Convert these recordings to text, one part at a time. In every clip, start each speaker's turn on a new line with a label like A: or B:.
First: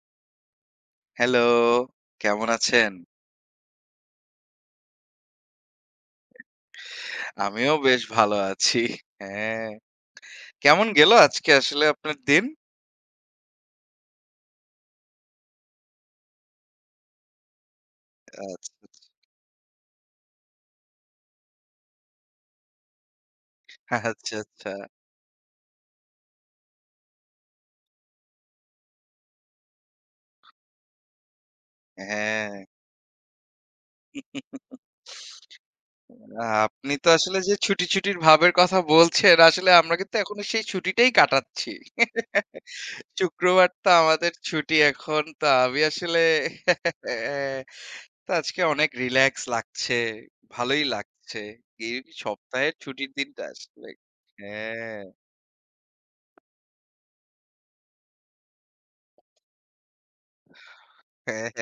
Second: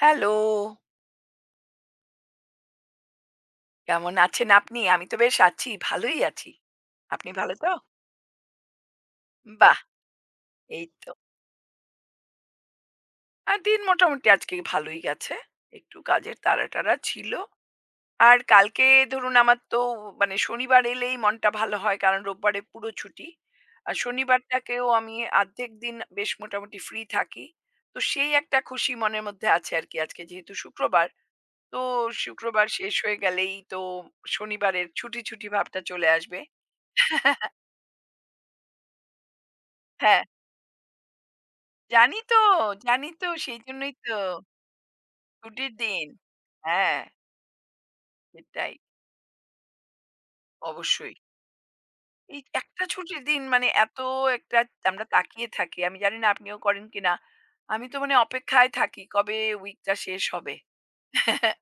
A: Hello!
B: Hello, কেমন আছেন?
A: কেমন আছেন আপনি? আমি তো বেশ আছি, ভালোই আছি। আপনি ভালো তো?
B: আমিও বেশ ভালো আছি। হ্যাঁ,
A: বাহ! এই
B: কেমন গেল
A: তো।
B: আজকে আসলে আপনার দিন?
A: দিন মোটামুটি আজকে ভালোই গেছে। একটু কাজের তাড়া-টাড়া ছিল। আর
B: আচ্ছা,
A: কালকে ধরুন আমার তো মানে শনিবার এলেই মনটা ভালো হয় কারণ রোববারে পুরো ছুটি। আর
B: আচ্ছা, আচ্ছা, আচ্ছা।
A: শনিবারটাকেও আমি আর্ধেক দিন বেশ মোটামুটি ফ্রি থাকি। তো সেই একটা খুশি মনের মধ্যে আছে আরকি আজকে যেহেতু শুক্রবার। তো
B: হ্যাঁ।
A: শুক্রবার শেষ হয়ে গেলেই তো শনিবারের ছুটি, ছুটি ভাবটা চলে আসবে।
B: আপনি তো আসলে যে ছুটি, ছুটির ভাবের কথা বলছেন, আসলে আমরা কিন্তু
A: হ্যাঁ।
B: এখনো সেই ছুটিটাই কাটাচ্ছি।
A: জানি তো, জানি তো
B: শুক্রবার তো
A: সেইজন্যই তো।
B: আমাদের ছুটি এখন। তো
A: ছুটির
B: আমি
A: দিন।
B: আসলে
A: হ্যাঁ,
B: আহ, তো আজকে
A: সেটাই।
B: অনেক রিল্যাক্স লাগছে, ভালোই
A: অবশ্যই।
B: লাগছে। এই
A: এই
B: সপ্তাহের
A: একটা
B: ছুটির
A: ছুটির দিন
B: দিনটা
A: মানে
B: আসলে
A: এত একটা
B: হ্যাঁ।
A: আমরা তাকিয়ে থাকি। আমি জানি না আপনিও করেন কিনা। আমি তো মানে অপেক্ষায় থাকি কবে উইকটা শেষ হবে।
B: হ্যাঁ,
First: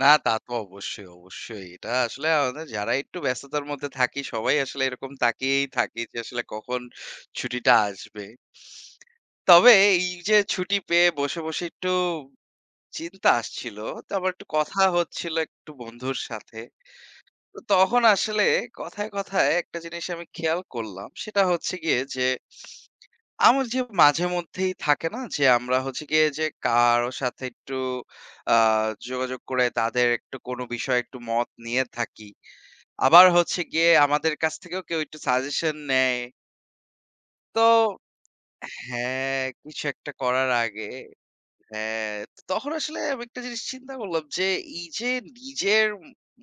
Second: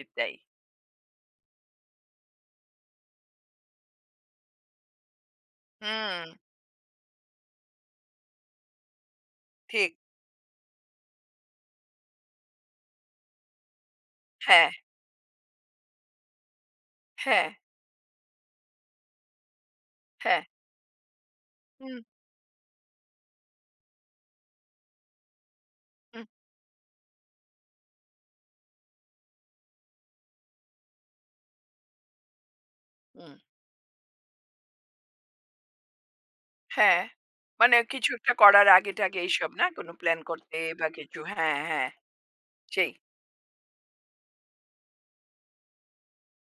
B: না তা তো অবশ্যই, অবশ্যই। এটা আসলে আমাদের যারা একটু ব্যস্ততার মধ্যে থাকি সবাই আসলে এরকম তাকিয়েই থাকি যে
A: হুম,
B: আসলে কখন ছুটিটা আসবে। তবে
A: ঠিক।
B: এই যে ছুটি পেয়ে বসে, বসে একটু চিন্তা আসছিল। তো আবার একটু
A: হ্যাঁ,
B: কথা হচ্ছিল একটু বন্ধুর সাথে।
A: হ্যাঁ,
B: তো তখন আসলে কথায়, কথায় একটা জিনিস আমি
A: হ্যাঁ।
B: খেয়াল করলাম। সেটা হচ্ছে
A: হুম,
B: গিয়ে যে আমার যে মাঝেমধ্যেই থাকে না যে আমরা হচ্ছে
A: হুম,
B: গিয়ে যে কারো সাথে একটু আ যোগাযোগ করে তাদের একটু কোনো বিষয়ে একটু মত নিয়ে থাকি। আবার
A: হুম।
B: হচ্ছে গিয়ে আমাদের কাছ থেকেও কেউ একটু সাজেশন নেয়।
A: হ্যাঁ।
B: তো
A: মানে কিছু একটা করার আগে-টাগে
B: হ্যাঁ,
A: এইসব না?
B: কিছু
A: কোনো
B: একটা
A: প্ল্যান
B: করার
A: করতে
B: আগে
A: বা কিছু। হ্যাঁ, হ্যাঁ।
B: হ্যাঁ, তো তখন
A: সেই।
B: আসলে আমি একটা জিনিস চিন্তা করলাম যে এই যে নিজের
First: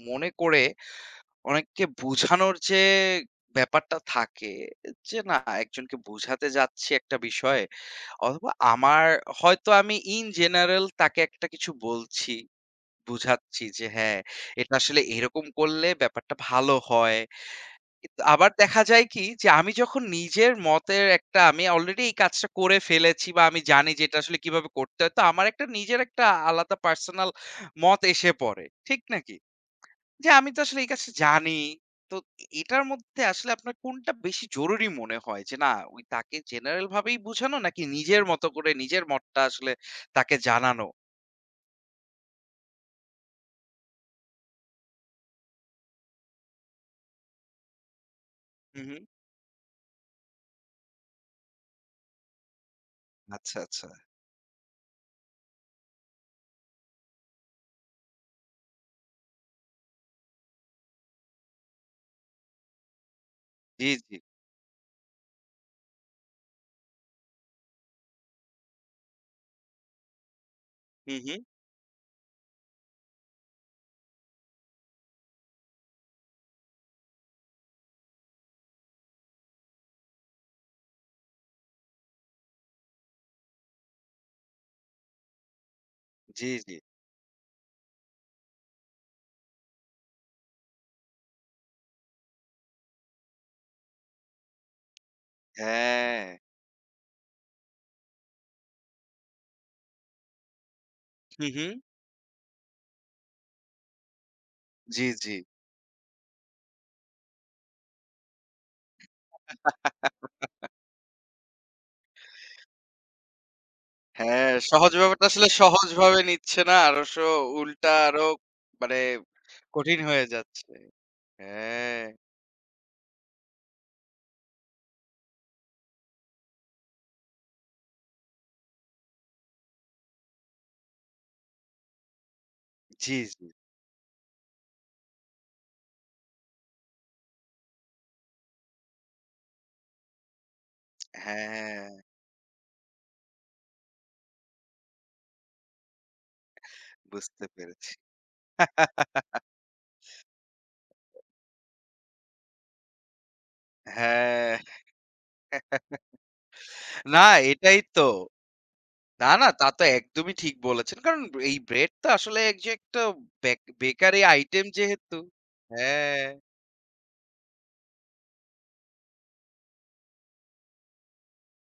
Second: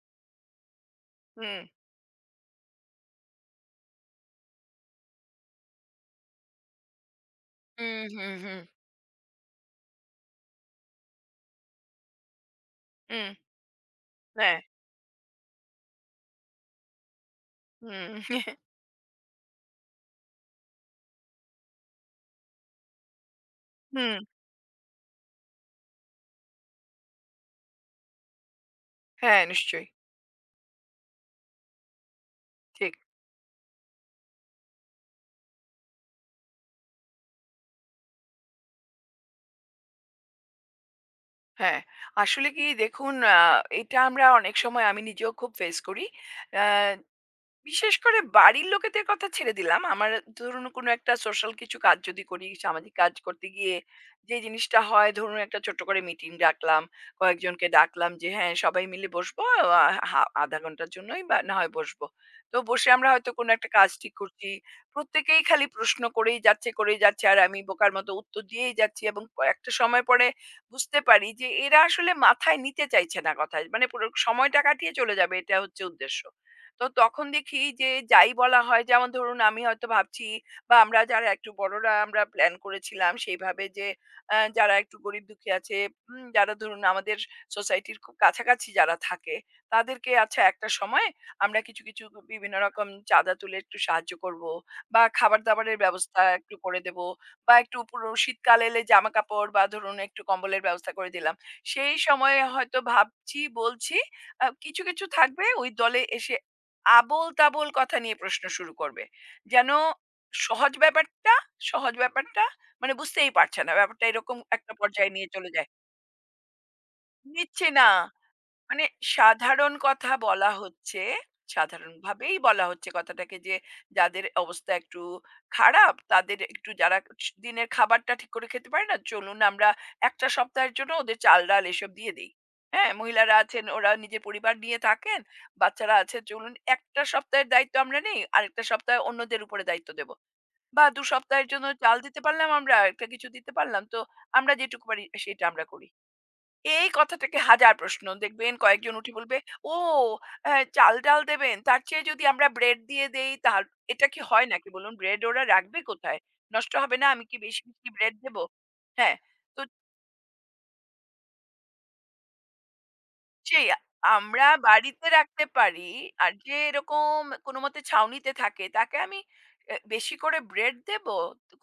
B: মনে করে
A: হুম,
B: অনেককে বোঝানোর যে ব্যাপারটা থাকে যে না একজনকে বোঝাতে যাচ্ছি একটা বিষয়ে
A: হুম, হুম,
B: অথবা
A: হুম,
B: আমার হয়তো আমি ইন জেনারেল তাকে একটা কিছু বলছি,
A: হুম।
B: বুঝাচ্ছি যে হ্যাঁ,
A: হ্যাঁ।
B: এটা আসলে এরকম করলে ব্যাপারটা ভালো হয়।
A: হুম,
B: কিন্তু আবার দেখা যায় কি যে আমি যখন নিজের মতের একটা আমি অলরেডি এই কাজটা করে ফেলেছি বা আমি জানি যে এটা
A: হুম,
B: আসলে কিভাবে করতে হয়। তো আমার একটা নিজের একটা আলাদা পার্সোনাল মত এসে পড়ে। ঠিক নাকি?
A: হ্যাঁ, নিশ্চয়ই।
B: যে আমি তো আসলে এই কাজটা জানি। তো এটার
A: ঠিক।
B: মধ্যে আসলে আপনার কোনটা বেশি জরুরি মনে হয়? যে না ওই তাকে জেনারেল ভাবেই বোঝানো নাকি নিজের মতো করে নিজের মতটা আসলে তাকে জানানো?
A: হ্যাঁ, আসলে কি দেখুন এটা আমরা অনেক সময় আমি নিজেও খুব ফেস করি। আ বিশেষ করে বাড়ির
B: হু, হু।
A: লোকেদের কথা ছেড়ে দিলাম। আমার ধরুন কোনো একটা সোশ্যাল কিছু কাজ যদি করি, সামাজিক কাজ করতে
B: আচ্ছা,
A: গিয়ে
B: আচ্ছা।
A: যে জিনিসটা হয় ধরুন একটা ছোট্ট করে মিটিং ডাকলাম, কয়েকজনকে ডাকলাম যে হ্যাঁ, সবাই মিলে বসবো আ হা ০.৫ ঘন্টার জন্যই বা না হয় বসবো। তো বসে আমরা হয়তো কোনো একটা
B: জি,
A: কাজ ঠিক
B: জি।
A: করছি। প্রত্যেকেই খালি প্রশ্ন করেই যাচ্ছে, করেই যাচ্ছে আর আমি বোকার মতো উত্তর দিয়েই যাচ্ছি এবং একটা সময় পরে বুঝতে
B: হু,
A: পারি
B: হু।
A: যে এরা আসলে মাথায় নিতে চাইছে না কথা। মানে পুরো সময়টা কাটিয়ে চলে যাবে এটা হচ্ছে উদ্দেশ্য। তো তখন দেখি যে যাই বলা হয় যেমন ধরুন আমি হয়তো ভাবছি বা আমরা যারা একটু বড়রা আমরা প্ল্যান করেছিলাম সেইভাবে যে যারা একটু গরিব দুঃখী আছে
B: জি,
A: যারা
B: জি।
A: ধরুন আমাদের সোসাইটির খুব কাছাকাছি যারা থাকে তাদেরকে আচ্ছা একটা সময় আমরা কিছু কিছু বিভিন্ন রকম চাঁদা তুলে একটু সাহায্য করব বা খাবার দাবারের ব্যবস্থা
B: হ্যাঁ।
A: একটু করে দেব বা একটু পুরো শীতকালে এলে জামা কাপড় বা ধরুন একটু কম্বলের ব্যবস্থা করে দিলাম
B: হু, হু।
A: সেই সময়ে হয়তো ভাবছি বলছি কিছু
B: জি,
A: কিছু
B: জি।
A: থাকবে ওই দলে এসে আবোল তাবোল কথা নিয়ে প্রশ্ন শুরু করবে। যেন সহজ ব্যাপারটা, সহজ ব্যাপারটা মানে বুঝতেই পারছে না। ব্যাপারটা এরকম
B: হ্যাঁ,
A: একটা
B: সহজ
A: পর্যায়ে
B: ব্যাপারটা
A: নিয়ে
B: আসলে
A: চলে যায়।
B: সহজভাবে নিচ্ছে না। আরো
A: নিচ্ছে না।
B: উল্টা আরো
A: মানে
B: মানে
A: সাধারণ
B: কঠিন
A: কথা
B: হয়ে
A: বলা
B: যাচ্ছে।
A: হচ্ছে,
B: হ্যাঁ।
A: সাধারণভাবেই বলা হচ্ছে কথাটাকে যে, যাদের অবস্থা একটু খারাপ, তাদের একটু যারা দিনের খাবারটা ঠিক করে খেতে পারে না, চলুন আমরা একটা সপ্তাহের জন্য ওদের চাল-ডাল এসব দিয়ে দেই। হ্যাঁ?
B: জি,
A: মহিলারা
B: জি।
A: আছেন, ওরা নিজের পরিবার নিয়ে থাকেন, বাচ্চারা আছে, চলুন একটা সপ্তাহের দায়িত্ব আমরা নেই, আরেকটা সপ্তাহে অন্যদের উপরে দায়িত্ব দেব। বা ২ সপ্তাহের জন্য
B: হ্যাঁ,
A: চাল দিতে পারলাম আমরা, একটা কিছু দিতে পারলাম। তো আমরা যেটুকু পারি সেটা আমরা করি। এই কথা থেকে
B: বুঝতে
A: হাজার
B: পেরেছি।
A: প্রশ্ন। দেখবেন কয়েকজন উঠে বলবে, "ও চাল-ডাল দেবেন? তার চেয়ে যদি আমরা ব্রেড দিয়ে দেই তার এটা কি হয়
B: হ্যাঁ,
A: নাকি বলুন? ব্রেড ওরা রাখবে কোথায়? নষ্ট হবে না? আমি
B: না
A: কি
B: এটাই
A: বেশি
B: তো।
A: ব্রেড দেব?" হ্যাঁ,
B: না, না
A: তো
B: তা তো একদমই ঠিক বলেছেন। কারণ এই ব্রেড তো আসলে এক যে একটা
A: সেই
B: বেকারি
A: আমরা
B: আইটেম
A: বাড়িতে
B: যেহেতু
A: রাখতে পারি।
B: হ্যাঁ,
A: আর যে এরকম কোনোমতে ছাউনিতে থাকে তাকে আমি বেশি করে ব্রেড দেব?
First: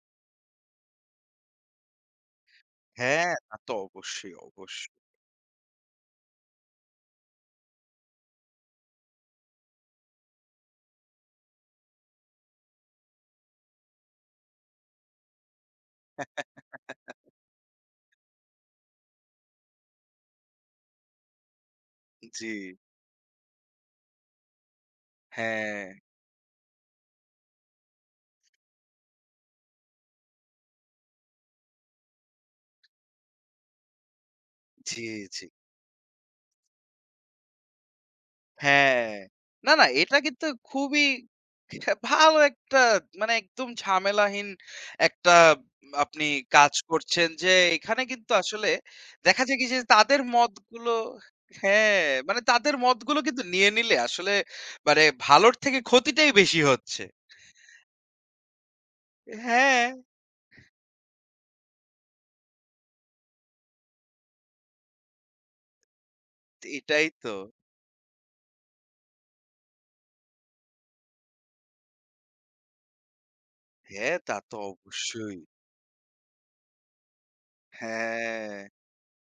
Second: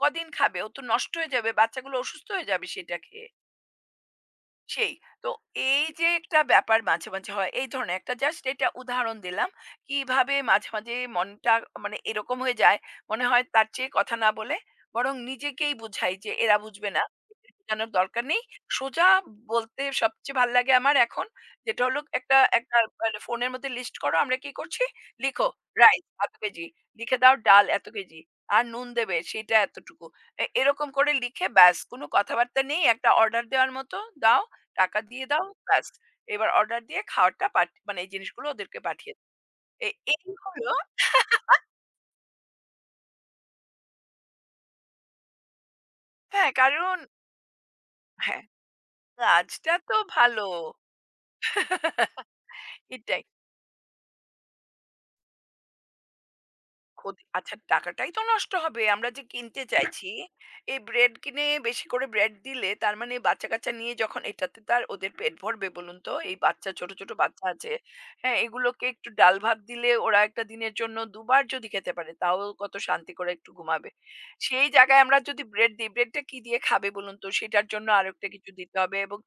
A: কদিন খাবে? ও তো নষ্ট হয়ে যাবে। বাচ্চাগুলো অসুস্থ হয়ে যাবে সেটা খেয়ে।
B: হ্যাঁ, তা তো অবশ্যই,
A: সেই।
B: অবশ্যই।
A: তো এই যে একটা ব্যাপার মাঝে হয় এই ধরনের একটা জাস্ট এটা উদাহরণ দিলাম। কিভাবে মাঝে মনটা মানে এরকম হয়ে যায়, মনে হয় তার চেয়ে কথা না বলে বরং নিজেকেই বুঝাই যে এরা বুঝবে না। এদের বোঝানোর দরকার নেই। সোজা বলতে সবচেয়ে ভাল লাগে আমার এখন যেটা হলো একটা
B: জি,
A: একটা মানে ফোনের মধ্যে লিস্ট করো আমরা কি করছি? লিখো
B: হ্যাঁ,
A: রাইস এত কেজি, লিখে দাও ডাল এত কেজি, আর নুন দেবে সেটা এতটুকু। এরকম করে লিখে ব্যাস কোন কথাবার্তা নেই। একটা অর্ডার দেওয়ার মতো দাও। টাকা
B: জি,
A: দিয়ে
B: জি।
A: দাও ব্যাস। এবার অর্ডার দিয়ে খাওয়ারটা পাঠ মানে এই জিনিসগুলো ওদেরকে
B: হ্যাঁ।
A: পাঠিয়ে দাও।
B: না, না
A: এ
B: এটা
A: এই
B: কিন্তু
A: হলো
B: খুবই ভালো একটা মানে একদম ঝামেলাহীন একটা আপনি
A: হ্যাঁ,
B: কাজ
A: কারণ
B: করছেন যে এখানে কিন্তু
A: হ্যাঁ,
B: আসলে দেখা যায় কি
A: কাজটা
B: যে
A: তো
B: তাদের
A: ভালো।
B: মতগুলো হ্যাঁ, মানে তাদের মতগুলো
A: এটাই।
B: কিন্তু নিয়ে নিলে আসলে মানে ভালোর থেকে ক্ষতিটাই বেশি হচ্ছে।
A: ক্ষতি আচ্ছা টাকাটাই তো নষ্ট হবে। আমরা যে কিনতে
B: হ্যাঁ,
A: চাইছি, এই ব্রেড কিনে বেশি করে ব্রেড দিলে তার মানে বাচ্চা-কাচ্চা নিয়ে যখন এটাতে তো আর ওদের পেট ভরবে বলুন তো? এই বাচ্চা
B: এটাই
A: ছোট
B: তো।
A: বাচ্চা আছে। হ্যাঁ, এগুলোকে একটু ডাল ভাত দিলে ওরা একটা দিনের জন্য দুবার যদি খেতে পারে তাও কত শান্তি করে একটু ঘুমাবে।
B: হ্যাঁ, তা তো
A: সেই জায়গায় আমরা
B: অবশ্যই।
A: যদি ব্রেড দিই, ব্রেডটা কি দিয়ে খাবে বলুন তো? সেটার জন্য আরেকটা কিছু
B: হ্যাঁ।
A: দিতে হবে এবং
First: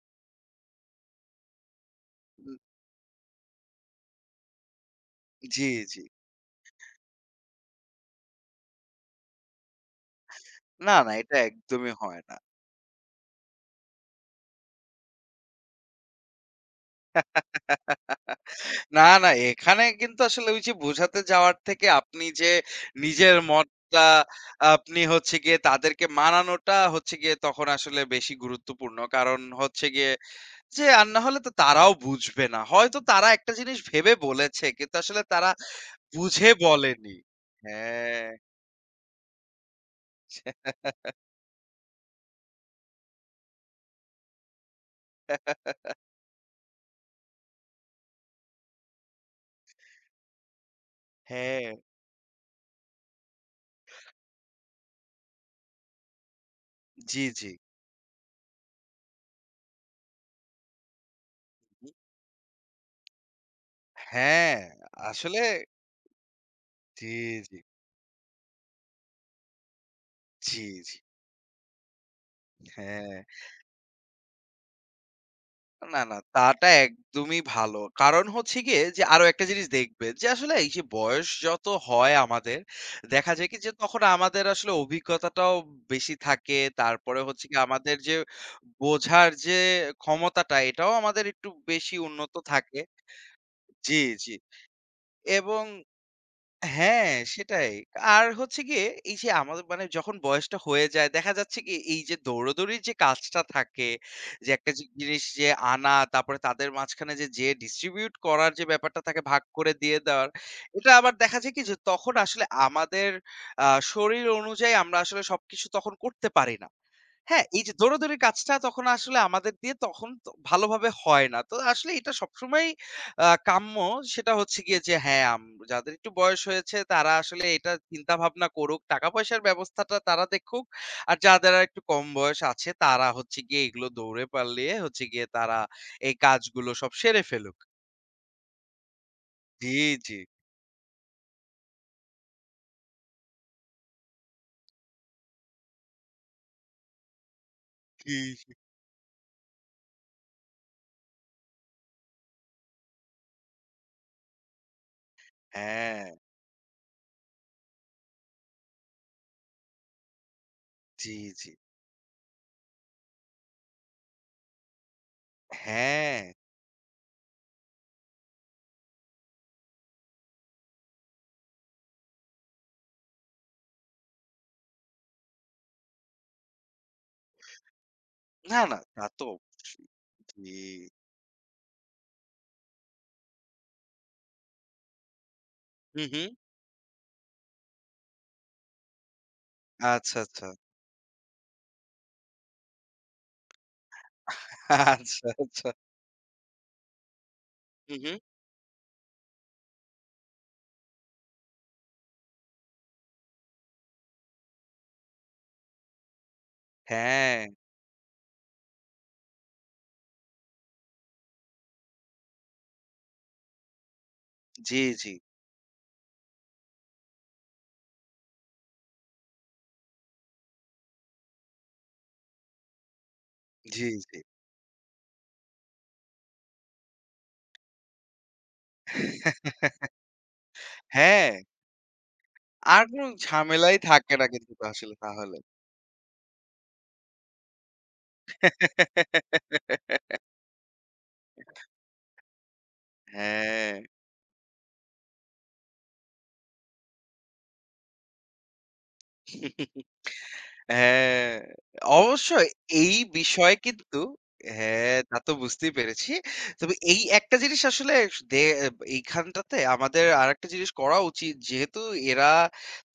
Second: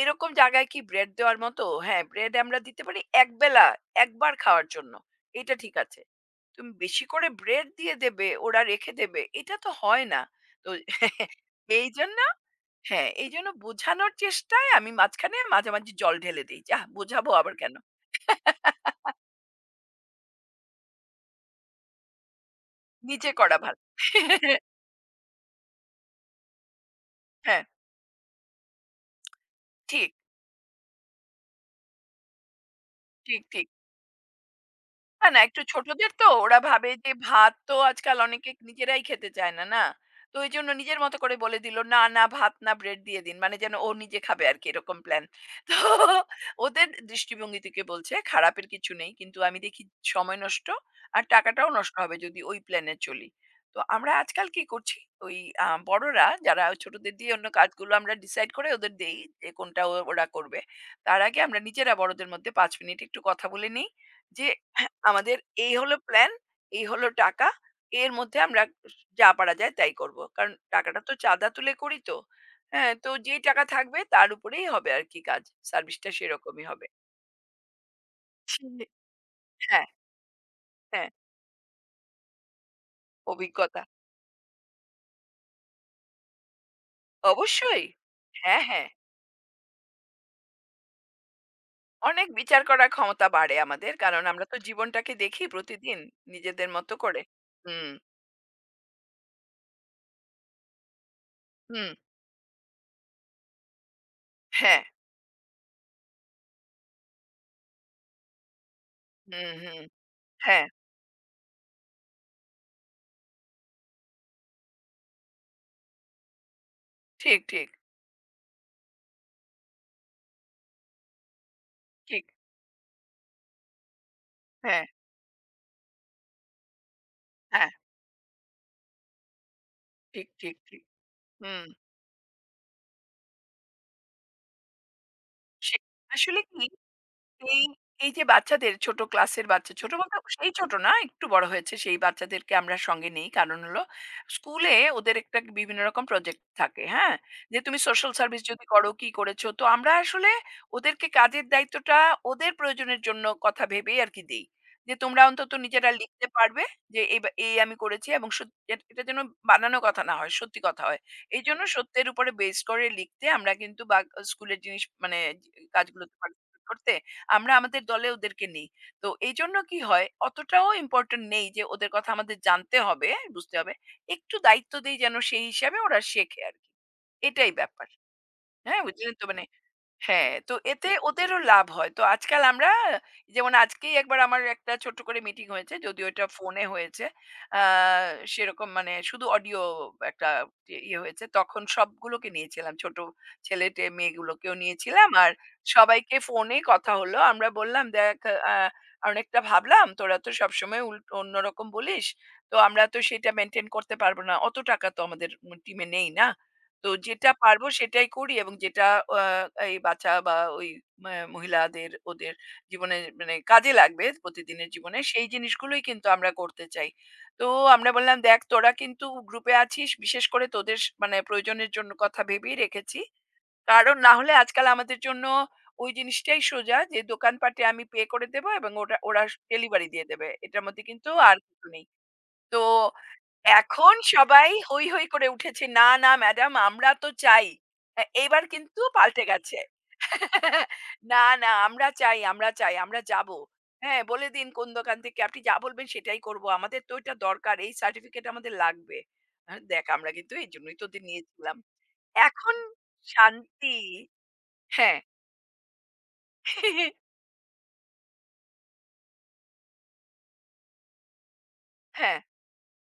A: এরকম জায়গায় কি ব্রেড দেওয়ার মতো? হ্যাঁ, ব্রেড
B: উ
A: আমরা দিতে পারি একবেলা, একবার খাওয়ার জন্য। এটা
B: জি,
A: ঠিক
B: জি।
A: আছে। তুমি বেশি করে ব্রেড দিয়ে দেবে, ওরা রেখে দেবে। এটা তো হয় না। তো
B: না, না এটা একদমই
A: এইজন্য
B: হয় না।
A: হ্যাঁ, এইজন্য বোঝানোর চেষ্টায় আমি মাঝখানে মাঝামাঝি জল ঢেলে দেই। যাহ! বোঝাবো আবার কেন?
B: না, না এখানে কিন্তু আসলে ওই যে বোঝাতে যাওয়ার থেকে আপনি যে
A: নিজে
B: নিজের
A: করা ভালো।
B: মতটা আপনি হচ্ছে গিয়ে তাদেরকে মানানোটা হচ্ছে গিয়ে
A: হ্যাঁ,
B: তখন আসলে বেশি গুরুত্বপূর্ণ। কারণ হচ্ছে
A: ঠিক,
B: গিয়ে যে আর না হলে তো তারাও বুঝবে না। হয়তো তারা
A: ঠিক,
B: একটা
A: ঠিক।
B: জিনিস ভেবে বলেছে কিন্তু আসলে
A: না, না
B: তারা
A: একটু ছোটদের তো
B: বুঝে
A: ওরা ভাবে যে
B: বলেনি।
A: ভাত তো আজকাল
B: হ্যাঁ।
A: অনেকে নিজেরাই খেতে চায় না, না? তো এইজন্য নিজের মতো করে বলে দিল, "না, না ভাত না ব্রেড দিয়ে দিন।" মানে যেন ও নিজে খাবে আরকি এরকম প্ল্যান। তো ওদের দৃষ্টিভঙ্গি থেকে বলছে খারাপের কিছু নেই। কিন্তু আমি দেখি সময় নষ্ট আর
B: হ্যাঁ,
A: টাকাটাও নষ্ট হবে যদি ওই প্ল্যানে চলি। তো আমরা আজকাল কি করছি? ওই বড়রা যারা ওই ছোটদের
B: জি,
A: দিয়ে অন্য
B: জি।
A: কাজগুলো আমরা ডিসাইড করে ওদের দেই যে কোনটা ওরা করবে। তার আগে আমরা নিজেরা বড়দের মধ্যে ৫ মিনিট একটু কথা বলে নেই যে
B: হ্যাঁ,
A: হ্যাঁ, আমাদের
B: আসলে
A: এই হলো প্ল্যান, এই হলো
B: জি,
A: টাকা।
B: জি,
A: এর মধ্যে আমরা যা পারা যায় তাই করব। কারণ
B: জি, জি।
A: টাকাটা তো চাঁদা তুলে করি তো। হ্যাঁ, তো
B: হ্যাঁ।
A: যেই টাকা থাকবে তার উপরেই হবে আর কি কাজ।
B: না,
A: সার্ভিসটা
B: না,
A: সেরকমই
B: তাটা
A: হবে।
B: একদমই ভালো। কারণ হচ্ছে
A: জি।
B: গিয়ে যে আরো একটা জিনিস
A: হ্যাঁ,
B: দেখবেন যে আসলে এই যে
A: হ্যাঁ,
B: বয়স যত হয় আমাদের, দেখা যায় কি যে
A: অভিজ্ঞতা।
B: তখন আমাদের আসলে অভিজ্ঞতাটাও বেশি থাকে। তারপরে হচ্ছে গিয়ে
A: অবশ্যই।
B: আমাদের যে
A: হ্যাঁ, হ্যাঁ।
B: বোঝার যে ক্ষমতাটা এটাও আমাদের একটু বেশি
A: অনেক
B: উন্নত
A: বিচার
B: থাকে।
A: করার ক্ষমতা বাড়ে আমাদের।
B: জি,
A: কারণ
B: জি।
A: আমরা তো জীবনটাকে দেখি
B: এবং
A: প্রতিদিন নিজেদের মতো
B: হ্যাঁ,
A: করে।
B: সেটাই।
A: হুম,
B: আর হচ্ছে গিয়ে এই যে আমাদের মানে যখন বয়সটা হয়ে যায় দেখা যাচ্ছে কি
A: হুম,
B: এই যে দৌড়াদৌড়ির যে কাজটা থাকে, যে একটা
A: হ্যাঁ,
B: জিনিস যে আনা তারপরে তাদের মাঝখানে যে যেয়ে ডিস্ট্রিবিউট করার যে ব্যাপারটা থাকে ভাগ
A: হুম,
B: করে
A: হুম,
B: দিয়ে দেওয়ার।
A: হ্যাঁ।
B: এটা আবার দেখা যায় কি যে তখন আসলে আমাদের আ শরীর অনুযায়ী আমরা আসলে সবকিছু তখন করতে পারি না।
A: ঠিক,
B: হ্যাঁ, এই
A: ঠিক,
B: যে দৌড়াদৌড়ির কাজটা তখন আসলে আমাদের দিয়ে তখন তো ভালোভাবে হয় না। তো আসলে এটা
A: ঠিক।
B: সবসময়ই কাম্য। সেটা হচ্ছে গিয়ে
A: হ্যাঁ,
B: যে হ্যাঁ, যাদের একটু বয়স হয়েছে তারা আসলে
A: হ্যাঁ।
B: এটা চিন্তা ভাবনা করুক। টাকা-পয়সার ব্যবস্থাটা তারা
A: ঠিক, ঠিক,
B: দেখুক।
A: ঠিক।
B: আর যাদের
A: হুম।
B: একটু কম বয়স আছে তারা হচ্ছে গিয়ে এগুলো দৌড়ে পারলিয়ে হচ্ছে গিয়ে তারা
A: সে
B: এই
A: আসলে কি,
B: কাজগুলো সব সেরে ফেলুক।
A: এই, এই যে বাচ্চাদের ছোট ক্লাসের বাচ্চা,
B: জি,
A: ছোট
B: জি।
A: বলতে সেই ছোট না, একটু বড় হয়েছে সেই বাচ্চাদেরকে আমরা সঙ্গে নেই। কারণ হলো স্কুলে ওদের একটা বিভিন্ন রকম প্রজেক্ট থাকে, হ্যাঁ? যে তুমি সোশ্যাল সার্ভিস
B: জি।
A: যদি করো, কি করেছো? তো আমরা আসলে ওদেরকে কাজের দায়িত্বটা ওদের প্রয়োজনের জন্য কথা ভেবেই আরকি দেই। যে তোমরা অন্তত নিজেরা
B: হ্যাঁ,
A: লিখতে পারবে যে এই বা এই আমি করেছি এবং সত এট এটা যেন বানানো কথা না হয়, সত্যি কথা হয়।
B: জি, জি।
A: এইজন্য সত্যের উপরে বেস করে লিখতে আমরা কিন্তু বা স্কুলের জিনিস মানে কাজগুলোতে
B: হ্যাঁ।
A: পার্টিসিপেট করতে আমরা আমাদের দলে ওদেরকে নেই। তো এইজন্য কি হয় অতটাও ইম্পোর্টেন্ট নেই যে ওদের কথা আমাদের জানতে হবে, বুঝতে হবে। একটু দায়িত্ব দেই যেন সেই হিসাবে ওরা শেখে আরকি। এটাই ব্যাপার।
B: না, না
A: হ্যাঁ?
B: তা
A: বুঝলেন তো
B: তো
A: মানে
B: অবশ্যই।
A: হ্যাঁ,
B: জি।
A: তো এতে ওদেরও লাভ হয়। তো আজকাল আমরা যেমন আজকেই একবার আমার একটা ছোট্ট করে মিটিং হয়েছে।
B: হু,
A: যদিও
B: হু।
A: এটা ফোনে হয়েছে। আ সেরকম মানে শুধু অডিও
B: আচ্ছা,
A: একটা
B: আচ্ছা।
A: ইয়ে হয়েছে। তখন সবগুলোকে নিয়েছিলাম। ছোট ছেলে-টেয়ে মেয়েগুলোকেও নিয়েছিলাম।
B: আচ্ছা,
A: আর
B: আচ্ছা।
A: সবাইকে ফোনে কথা হলো। আমরা বললাম,
B: হুম,
A: "দেখ
B: হুম।
A: আ অনেকটা ভাবলাম, তোরা তো সবসময় অন্যরকম বলিস। তো আমরা তো সেটা মেইনটেইন করতে পারব না। অত টাকা তো আমাদের টিমে নেই না।" তো যেটা
B: হ্যাঁ,
A: পারবো সেটাই করি এবং যেটা আ এই বাচ্চা বা ওই মহিলাদের ওদের জীবনে মানে কাজে লাগবে প্রতিদিনের
B: জি,
A: জীবনে,
B: জি,
A: সেই জিনিসগুলোই কিন্তু আমরা করতে চাই। তো আমরা বললাম, "দেখ তোরা কিন্তু গ্রুপে আছিস, বিশেষ করে তোদের মানে প্রয়োজনের জন্য কথা ভেবেই রেখেছি।
B: জি,
A: কারণ না
B: জি।
A: হলে আজকাল আমাদের জন্য ওই জিনিসটাই সোজা যে দোকানপাটে আমি পে করে দেবো এবং ওটা ওরা ডেলিভারি দিয়ে দেবে। এটার মধ্যে কিন্তু
B: হ্যাঁ,
A: আর কিছু নেই।" তো
B: আর কোন ঝামেলাই
A: এখন
B: থাকে না
A: সবাই
B: কিন্তু আসলে
A: হৈ করে
B: তাহলে।
A: উঠেছে। "না, না ম্যাডাম আমরা তো চাই।" এইবার কিন্তু পাল্টে গেছে। "না, না আমরা চাই, আমরা চাই, আমরা যাবো।
B: হ্যাঁ,
A: হ্যাঁ, বলে দিন কোন দোকান থেকে আপনি যা বলবেন সেটাই করবো। আমাদের তো এটা দরকার। এই সার্টিফিকেট আমাদের লাগবে।" দেখ আমরা কিন্তু এইজন্যই তোদের
B: হ্যাঁ,
A: নিয়েছিলাম।
B: অবশ্যই
A: এখন
B: এই বিষয়ে
A: শান্তি
B: কিন্তু
A: হ্যাঁ,
B: হ্যাঁ, তা তো বুঝতেই পেরেছি। তবে এই একটা জিনিস আসলে দে এইখানটাতে আমাদের আরেকটা জিনিস করা উচিত। যেহেতু
A: হ্যাঁ,
B: এরা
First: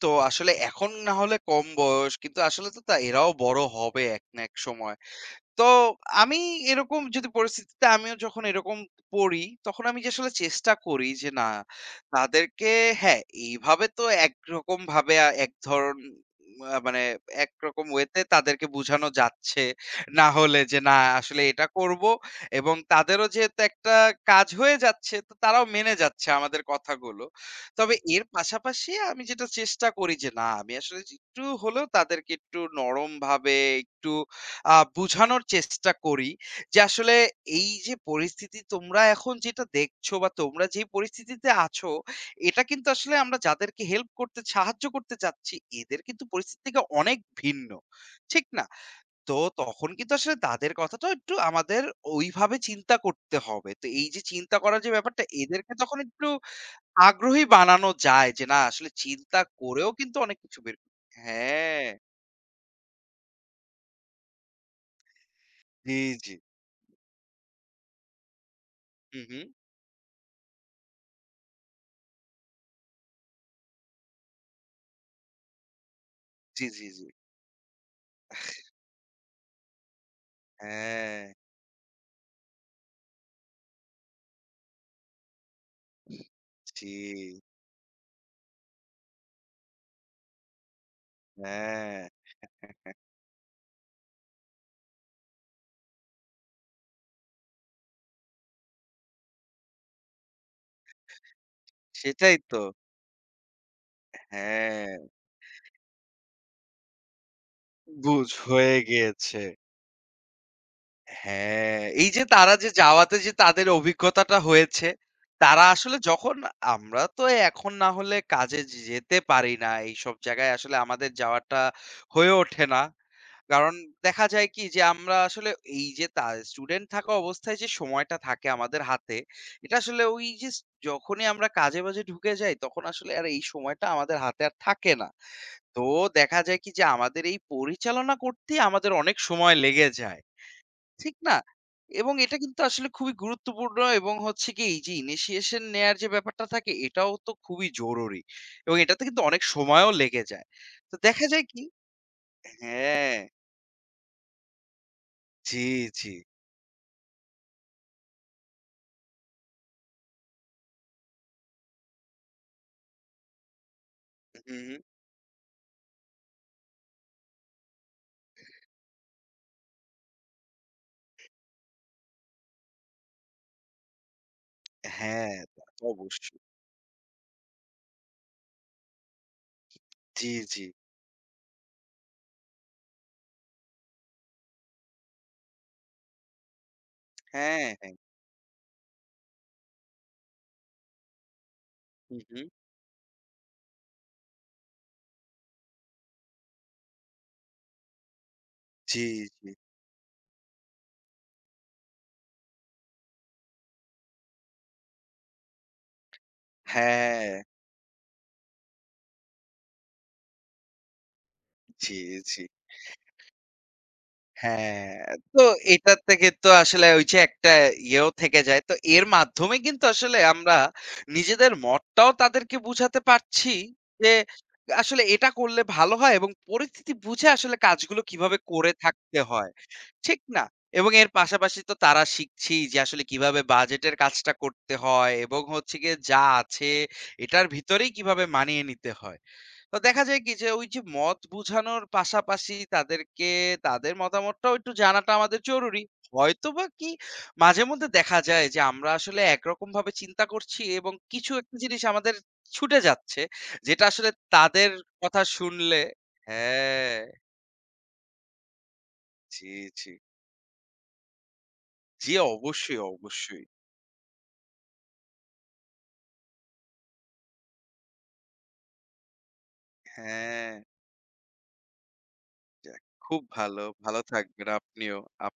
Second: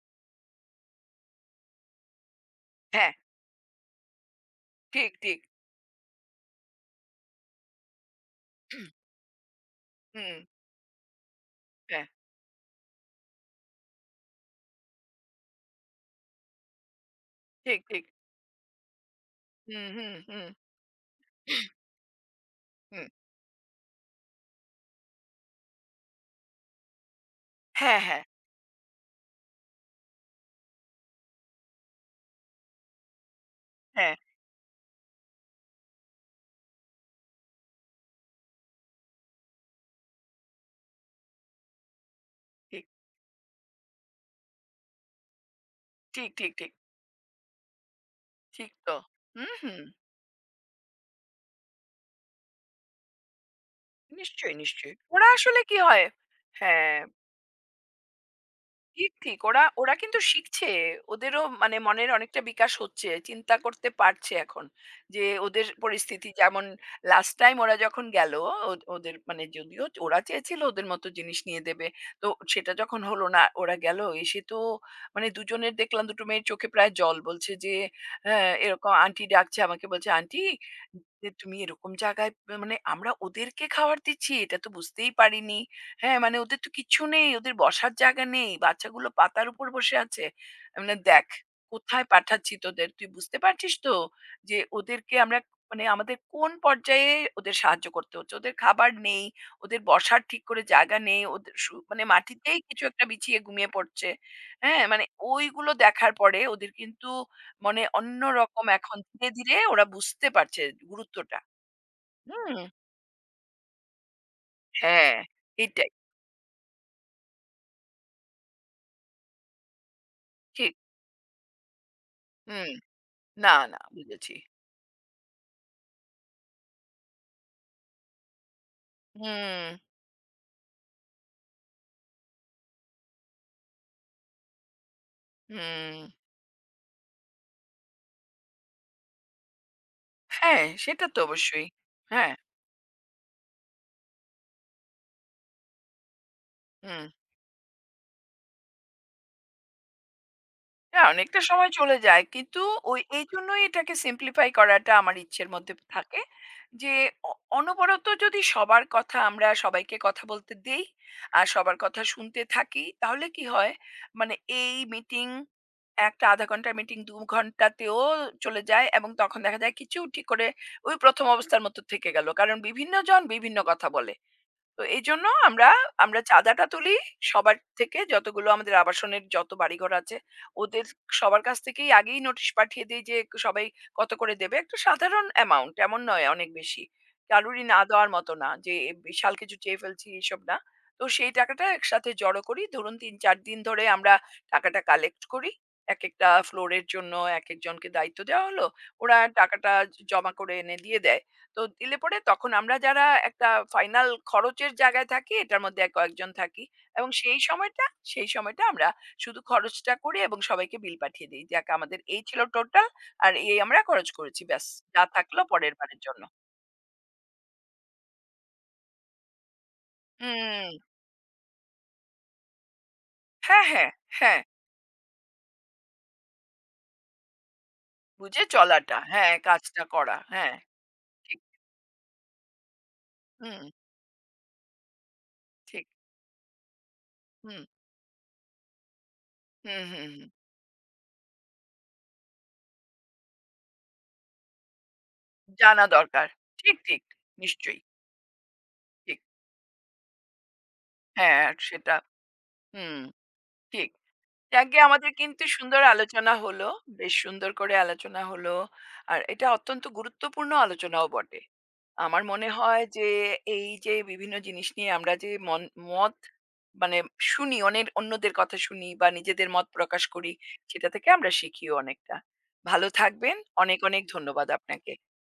B: তো আসলে এখন না হলে কম বয়স কিন্তু আসলে তো তা
A: হ্যাঁ।
B: এরাও বড় হবে এক না এক সময়।
A: ঠিক, ঠিক।
B: তো আমি এরকম যদি পরিস্থিতিতে আমিও যখন এরকম পড়ি, তখন আমি যে আসলে
A: হুম,
B: চেষ্টা করি যে না
A: হ্যাঁ,
B: তাদেরকে হ্যাঁ, এইভাবে তো একরকম ভাবে এক ধরন মানে
A: ঠিক,
B: একরকম
A: ঠিক।
B: ওয়েতে তাদেরকে বুঝানো যাচ্ছে।
A: হুম, হুম,
B: না
A: হুম,
B: হলে যে না আসলে এটা করব এবং
A: হুম।
B: তাদেরও যেহেতু একটা কাজ হয়ে যাচ্ছে তো তারাও মেনে যাচ্ছে আমাদের কথাগুলো। তবে
A: হ্যাঁ, হ্যাঁ,
B: এর পাশাপাশি আমি যেটা চেষ্টা করি যে না আমি আসলে যে একটু হলেও তাদেরকে একটু নরমভাবে একটু
A: হ্যাঁ।
B: বুঝানোর চেষ্টা করি যে, আসলে এই যে পরিস্থিতি তোমরা এখন যেটা দেখছো বা তোমরা যেই পরিস্থিতিতে আছো, এটা
A: ঠিক,
B: কিন্তু আসলে আমরা যাদেরকে হেল্প করতে সাহায্য করতে চাচ্ছি, এদের কিন্তু
A: ঠিক, ঠিক,
B: পরিস্থিতি
A: ঠিক।
B: থেকে অনেক ভিন্ন। ঠিক না?
A: ঠিক তো।
B: তো
A: হুম, হুম।
B: তখন কিন্তু আসলে তাদের কথাটাও একটু আমাদের ওইভাবে চিন্তা করতে হবে। তো এই যে
A: নিশ্চয়ই,
B: চিন্তা করার যে
A: নিশ্চয়ই।
B: ব্যাপারটা,
A: ওরা আসলে
B: এদেরকে
A: কি
B: তখন
A: হয়?
B: একটু
A: হ্যাঁ,
B: আগ্রহী বানানো যায় যে, না আসলে
A: ঠিক,
B: চিন্তা
A: ঠিক।
B: করেও
A: ওরা
B: কিন্তু
A: কিন্তু
B: অনেক কিছু
A: শিখছে।
B: বের
A: ওদেরও মানে
B: হ্যাঁ।
A: মনের অনেকটা বিকাশ হচ্ছে। চিন্তা করতে পারছে এখন। যে ওদের
B: জি,
A: পরিস্থিতি
B: জি।
A: যেমন লাস্ট টাইম ওরা যখন গেল ওদের
B: হু, হু।
A: মানে যদিও ওরা চেয়েছিল ওদের মতো জিনিস নিয়ে দেবে। তো সেটা যখন হলো না ওরা গেল এসে তো মানে দুজনের দেখলাম দুটো মেয়ের
B: জি,
A: চোখে
B: জি,
A: প্রায়
B: জি।
A: জল। বলছে যে হ্যাঁ, এরকম আন্টি ডাকছে আমাকে বলছে, "আন্টি
B: হ্যাঁ।
A: যে তুমি এরকম জায়গায় মানে আমরা ওদেরকে খাবার দিচ্ছি এটা তো বুঝতেই পারিনি।" হ্যাঁ, মানে ওদের তো
B: জি,
A: কিচ্ছু নেই। ওদের বসার জায়গা নেই। বাচ্চাগুলো পাতার উপর বসে আছে। মানে দেখ,
B: হ্যাঁ,
A: কোথায় পাঠাচ্ছি তোদের? তুই বুঝতে পারছিস তো? যে ওদেরকে আমরা মানে আমাদের কোন পর্যায়ে ওদের সাহায্য করতে হচ্ছে। ওদের খাবার নেই, ওদের বসার ঠিক করে জায়গা নেই। ওদের মানে
B: সেটাই
A: মাটিতেই
B: তো।
A: কিছু একটা বিছিয়ে ঘুমিয়ে পড়ছে। হ্যাঁ?
B: হ্যাঁ,
A: মানে ওইগুলো দেখার পরে ওদের কিন্তু মানে
B: বুঝ
A: অন্যরকম
B: হয়ে
A: এখন
B: গিয়েছে।
A: ধীরে ওরা বুঝতে পারছে গুরুত্বটা।
B: হ্যাঁ, এই যে তারা
A: হুম?
B: যে যাওয়াতে যে তাদের অভিজ্ঞতাটা হয়েছে,
A: হ্যাঁ,
B: তারা
A: এটাই।
B: আসলে যখন আমরা তো এখন না হলে কাজে যেতে পারি না। এইসব জায়গায়
A: ঠিক।
B: আসলে আমাদের যাওয়াটা হয়ে ওঠে
A: হুম।
B: না।
A: না,
B: কারণ
A: না
B: দেখা
A: বুঝেছি।
B: যায় কি যে আমরা আসলে এই যে তা স্টুডেন্ট থাকা অবস্থায় যে সময়টা থাকে আমাদের হাতে,
A: হুম,
B: এটা আসলে ওই যে যখনই আমরা কাজে-বাজে ঢুকে যাই তখন আসলে আর এই সময়টা আমাদের হাতে আর থাকে না। তো
A: হুম।
B: দেখা যায় কি যে আমাদের এই পরিচালনা করতেই আমাদের অনেক সময় লেগে যায়।
A: হ্যাঁ, সেটা
B: ঠিক
A: তো
B: না?
A: অবশ্যই।
B: এবং
A: হ্যাঁ।
B: এটা কিন্তু আসলে খুবই গুরুত্বপূর্ণ এবং হচ্ছে কি এই যে initiation নেয়ার যে ব্যাপারটা থাকে
A: হুম।
B: এটাও তো খুবই জরুরি। এবং এটাতে কিন্তু অনেক সময়ও লেগে যায়। তো
A: হ্যাঁ,
B: দেখা
A: অনেকটা
B: যায় কি
A: সময় চলে যায়। কিন্তু ওই
B: হ্যাঁ,
A: এইজন্যই এটাকে সিম্পলিফাই করাটা আমার ইচ্ছের
B: জি,
A: মধ্যে
B: জি।
A: থাকে। যে অ অনবরত যদি সবার কথা আমরা সবাইকে কথা বলতে দেই, আর সবার কথা শুনতে থাকি, তাহলে কি হয়? মানে
B: হু, হু।
A: এই মিটিং একটা ০.৫ ঘন্টার মিটিং ২ ঘন্টাতেও চলে যায় এবং তখন দেখা যায় কিছু ঠিক করে ওই ১ম অবস্থার মতো থেকে গেল। কারণ বিভিন্নজন বিভিন্ন কথা বলে। তো এইজন্য
B: হ্যাঁ, তা তো
A: আমরা
B: অবশ্যই।
A: চাঁদাটা তুলি সবার থেকে যতগুলো আমাদের আবাসনের যত বাড়িঘর আছে,
B: জি, জি।
A: ওদের সবার কাছ থেকেই আগেই নোটিশ পাঠিয়ে দেই যে সবাই কত করে দেবে। একটা সাধারণ অ্যামাউন্ট এমন নয় অনেক বেশি। কারুরই
B: হ্যাঁ,
A: না
B: হ্যাঁ।
A: দেওয়ার মতো না যে এ বিশাল কিছু চেয়ে ফেলছি এসব না। তো সেই টাকাটা একসাথে
B: হু, হু।
A: জড়ো করি। ধরুন ৩-৪ দিন ধরে আমরা টাকাটা কালেক্ট করি। একেকটা ফ্লোরের জন্য একেকজনকে দায়িত্ব দেওয়া হলো।
B: জি,
A: ওরা
B: জি।
A: টাকাটা জমা করে এনে দিয়ে দেয়। তো দিলে পরে তখন আমরা যারা একটা ফাইনাল খরচের জায়গায় থাকি এটার মধ্যে এক কয়েকজন থাকি এবং
B: হ্যাঁ,
A: সেই সময়টা আমরা শুধু খরচটা করি এবং সবাইকে বিল পাঠিয়ে দিই যাক
B: জি,
A: আমাদের এই ছিল
B: জি।
A: টোটাল আর এই আমরা খরচ করেছি ব্যাস
B: হ্যাঁ,
A: যা
B: তো
A: থাকলো পরের
B: এটা
A: বারের জন্য
B: থেকে তো আসলে ওই যে একটা ইয়েও থেকে যায়। তো এর মাধ্যমে কিন্তু আসলে আমরা
A: হুম
B: নিজেদের মতটাও তাদেরকে বুঝাতে পারছি
A: হ্যাঁ হ্যাঁ
B: যে
A: হ্যাঁ
B: আসলে এটা করলে ভালো হয় এবং পরিস্থিতি বুঝে আসলে কাজগুলো কিভাবে
A: বুঝে
B: করে
A: চলাটা
B: থাকতে
A: হ্যাঁ
B: হয়।
A: কাজটা করা
B: ঠিক না?
A: হ্যাঁ
B: এবং এর
A: ঠিক
B: পাশাপাশি তো তারা শিখছেই যে আসলে কিভাবে
A: হুম
B: বাজেটের কাজটা করতে হয় এবং হচ্ছে
A: ঠিক
B: গিয়ে যা আছে এটার
A: হুম
B: ভিতরেই কিভাবে মানিয়ে নিতে হয়। তো
A: হুম হুম
B: দেখা
A: হুম
B: যায় কি যে ওই যে মত বুঝানোর পাশাপাশি তাদেরকে তাদের মতামতটাও একটু জানাটা আমাদের জরুরি।
A: জানা দরকার
B: হয়তোবা
A: ঠিক
B: কি
A: ঠিক
B: মাঝে
A: নিশ্চয়ই
B: মধ্যে দেখা যায় যে আমরা
A: ঠিক
B: আসলে একরকম ভাবে চিন্তা করছি এবং কিছু
A: হ্যাঁ
B: একটা জিনিস
A: সেটা
B: আমাদের ছুটে
A: হুম
B: যাচ্ছে যেটা
A: ঠিক
B: আসলে তাদের
A: আগে আমাদের
B: কথা
A: কিন্তু
B: শুনলে
A: সুন্দর আলোচনা হলো।
B: হ্যাঁ,
A: বেশ সুন্দর করে আলোচনা হলো। আর এটা
B: জি,
A: অত্যন্ত
B: জি।
A: গুরুত্বপূর্ণ আলোচনাও বটে।
B: জি,
A: আমার মনে
B: অবশ্যই,
A: হয় যে
B: অবশ্যই।
A: এই যে বিভিন্ন জিনিস নিয়ে আমরা যে মত মানে শুনি অন্যদের কথা শুনি বা নিজেদের মত প্রকাশ করি,
B: হ্যাঁ,
A: সেটা থেকে আমরা শিখিও অনেকটা।
B: যাক
A: ভালো
B: খুব
A: থাকবেন।
B: ভালো।
A: অনেক,
B: ভালো
A: অনেক ধন্যবাদ
B: থাকবেন
A: আপনাকে।
B: আপনিও। আপ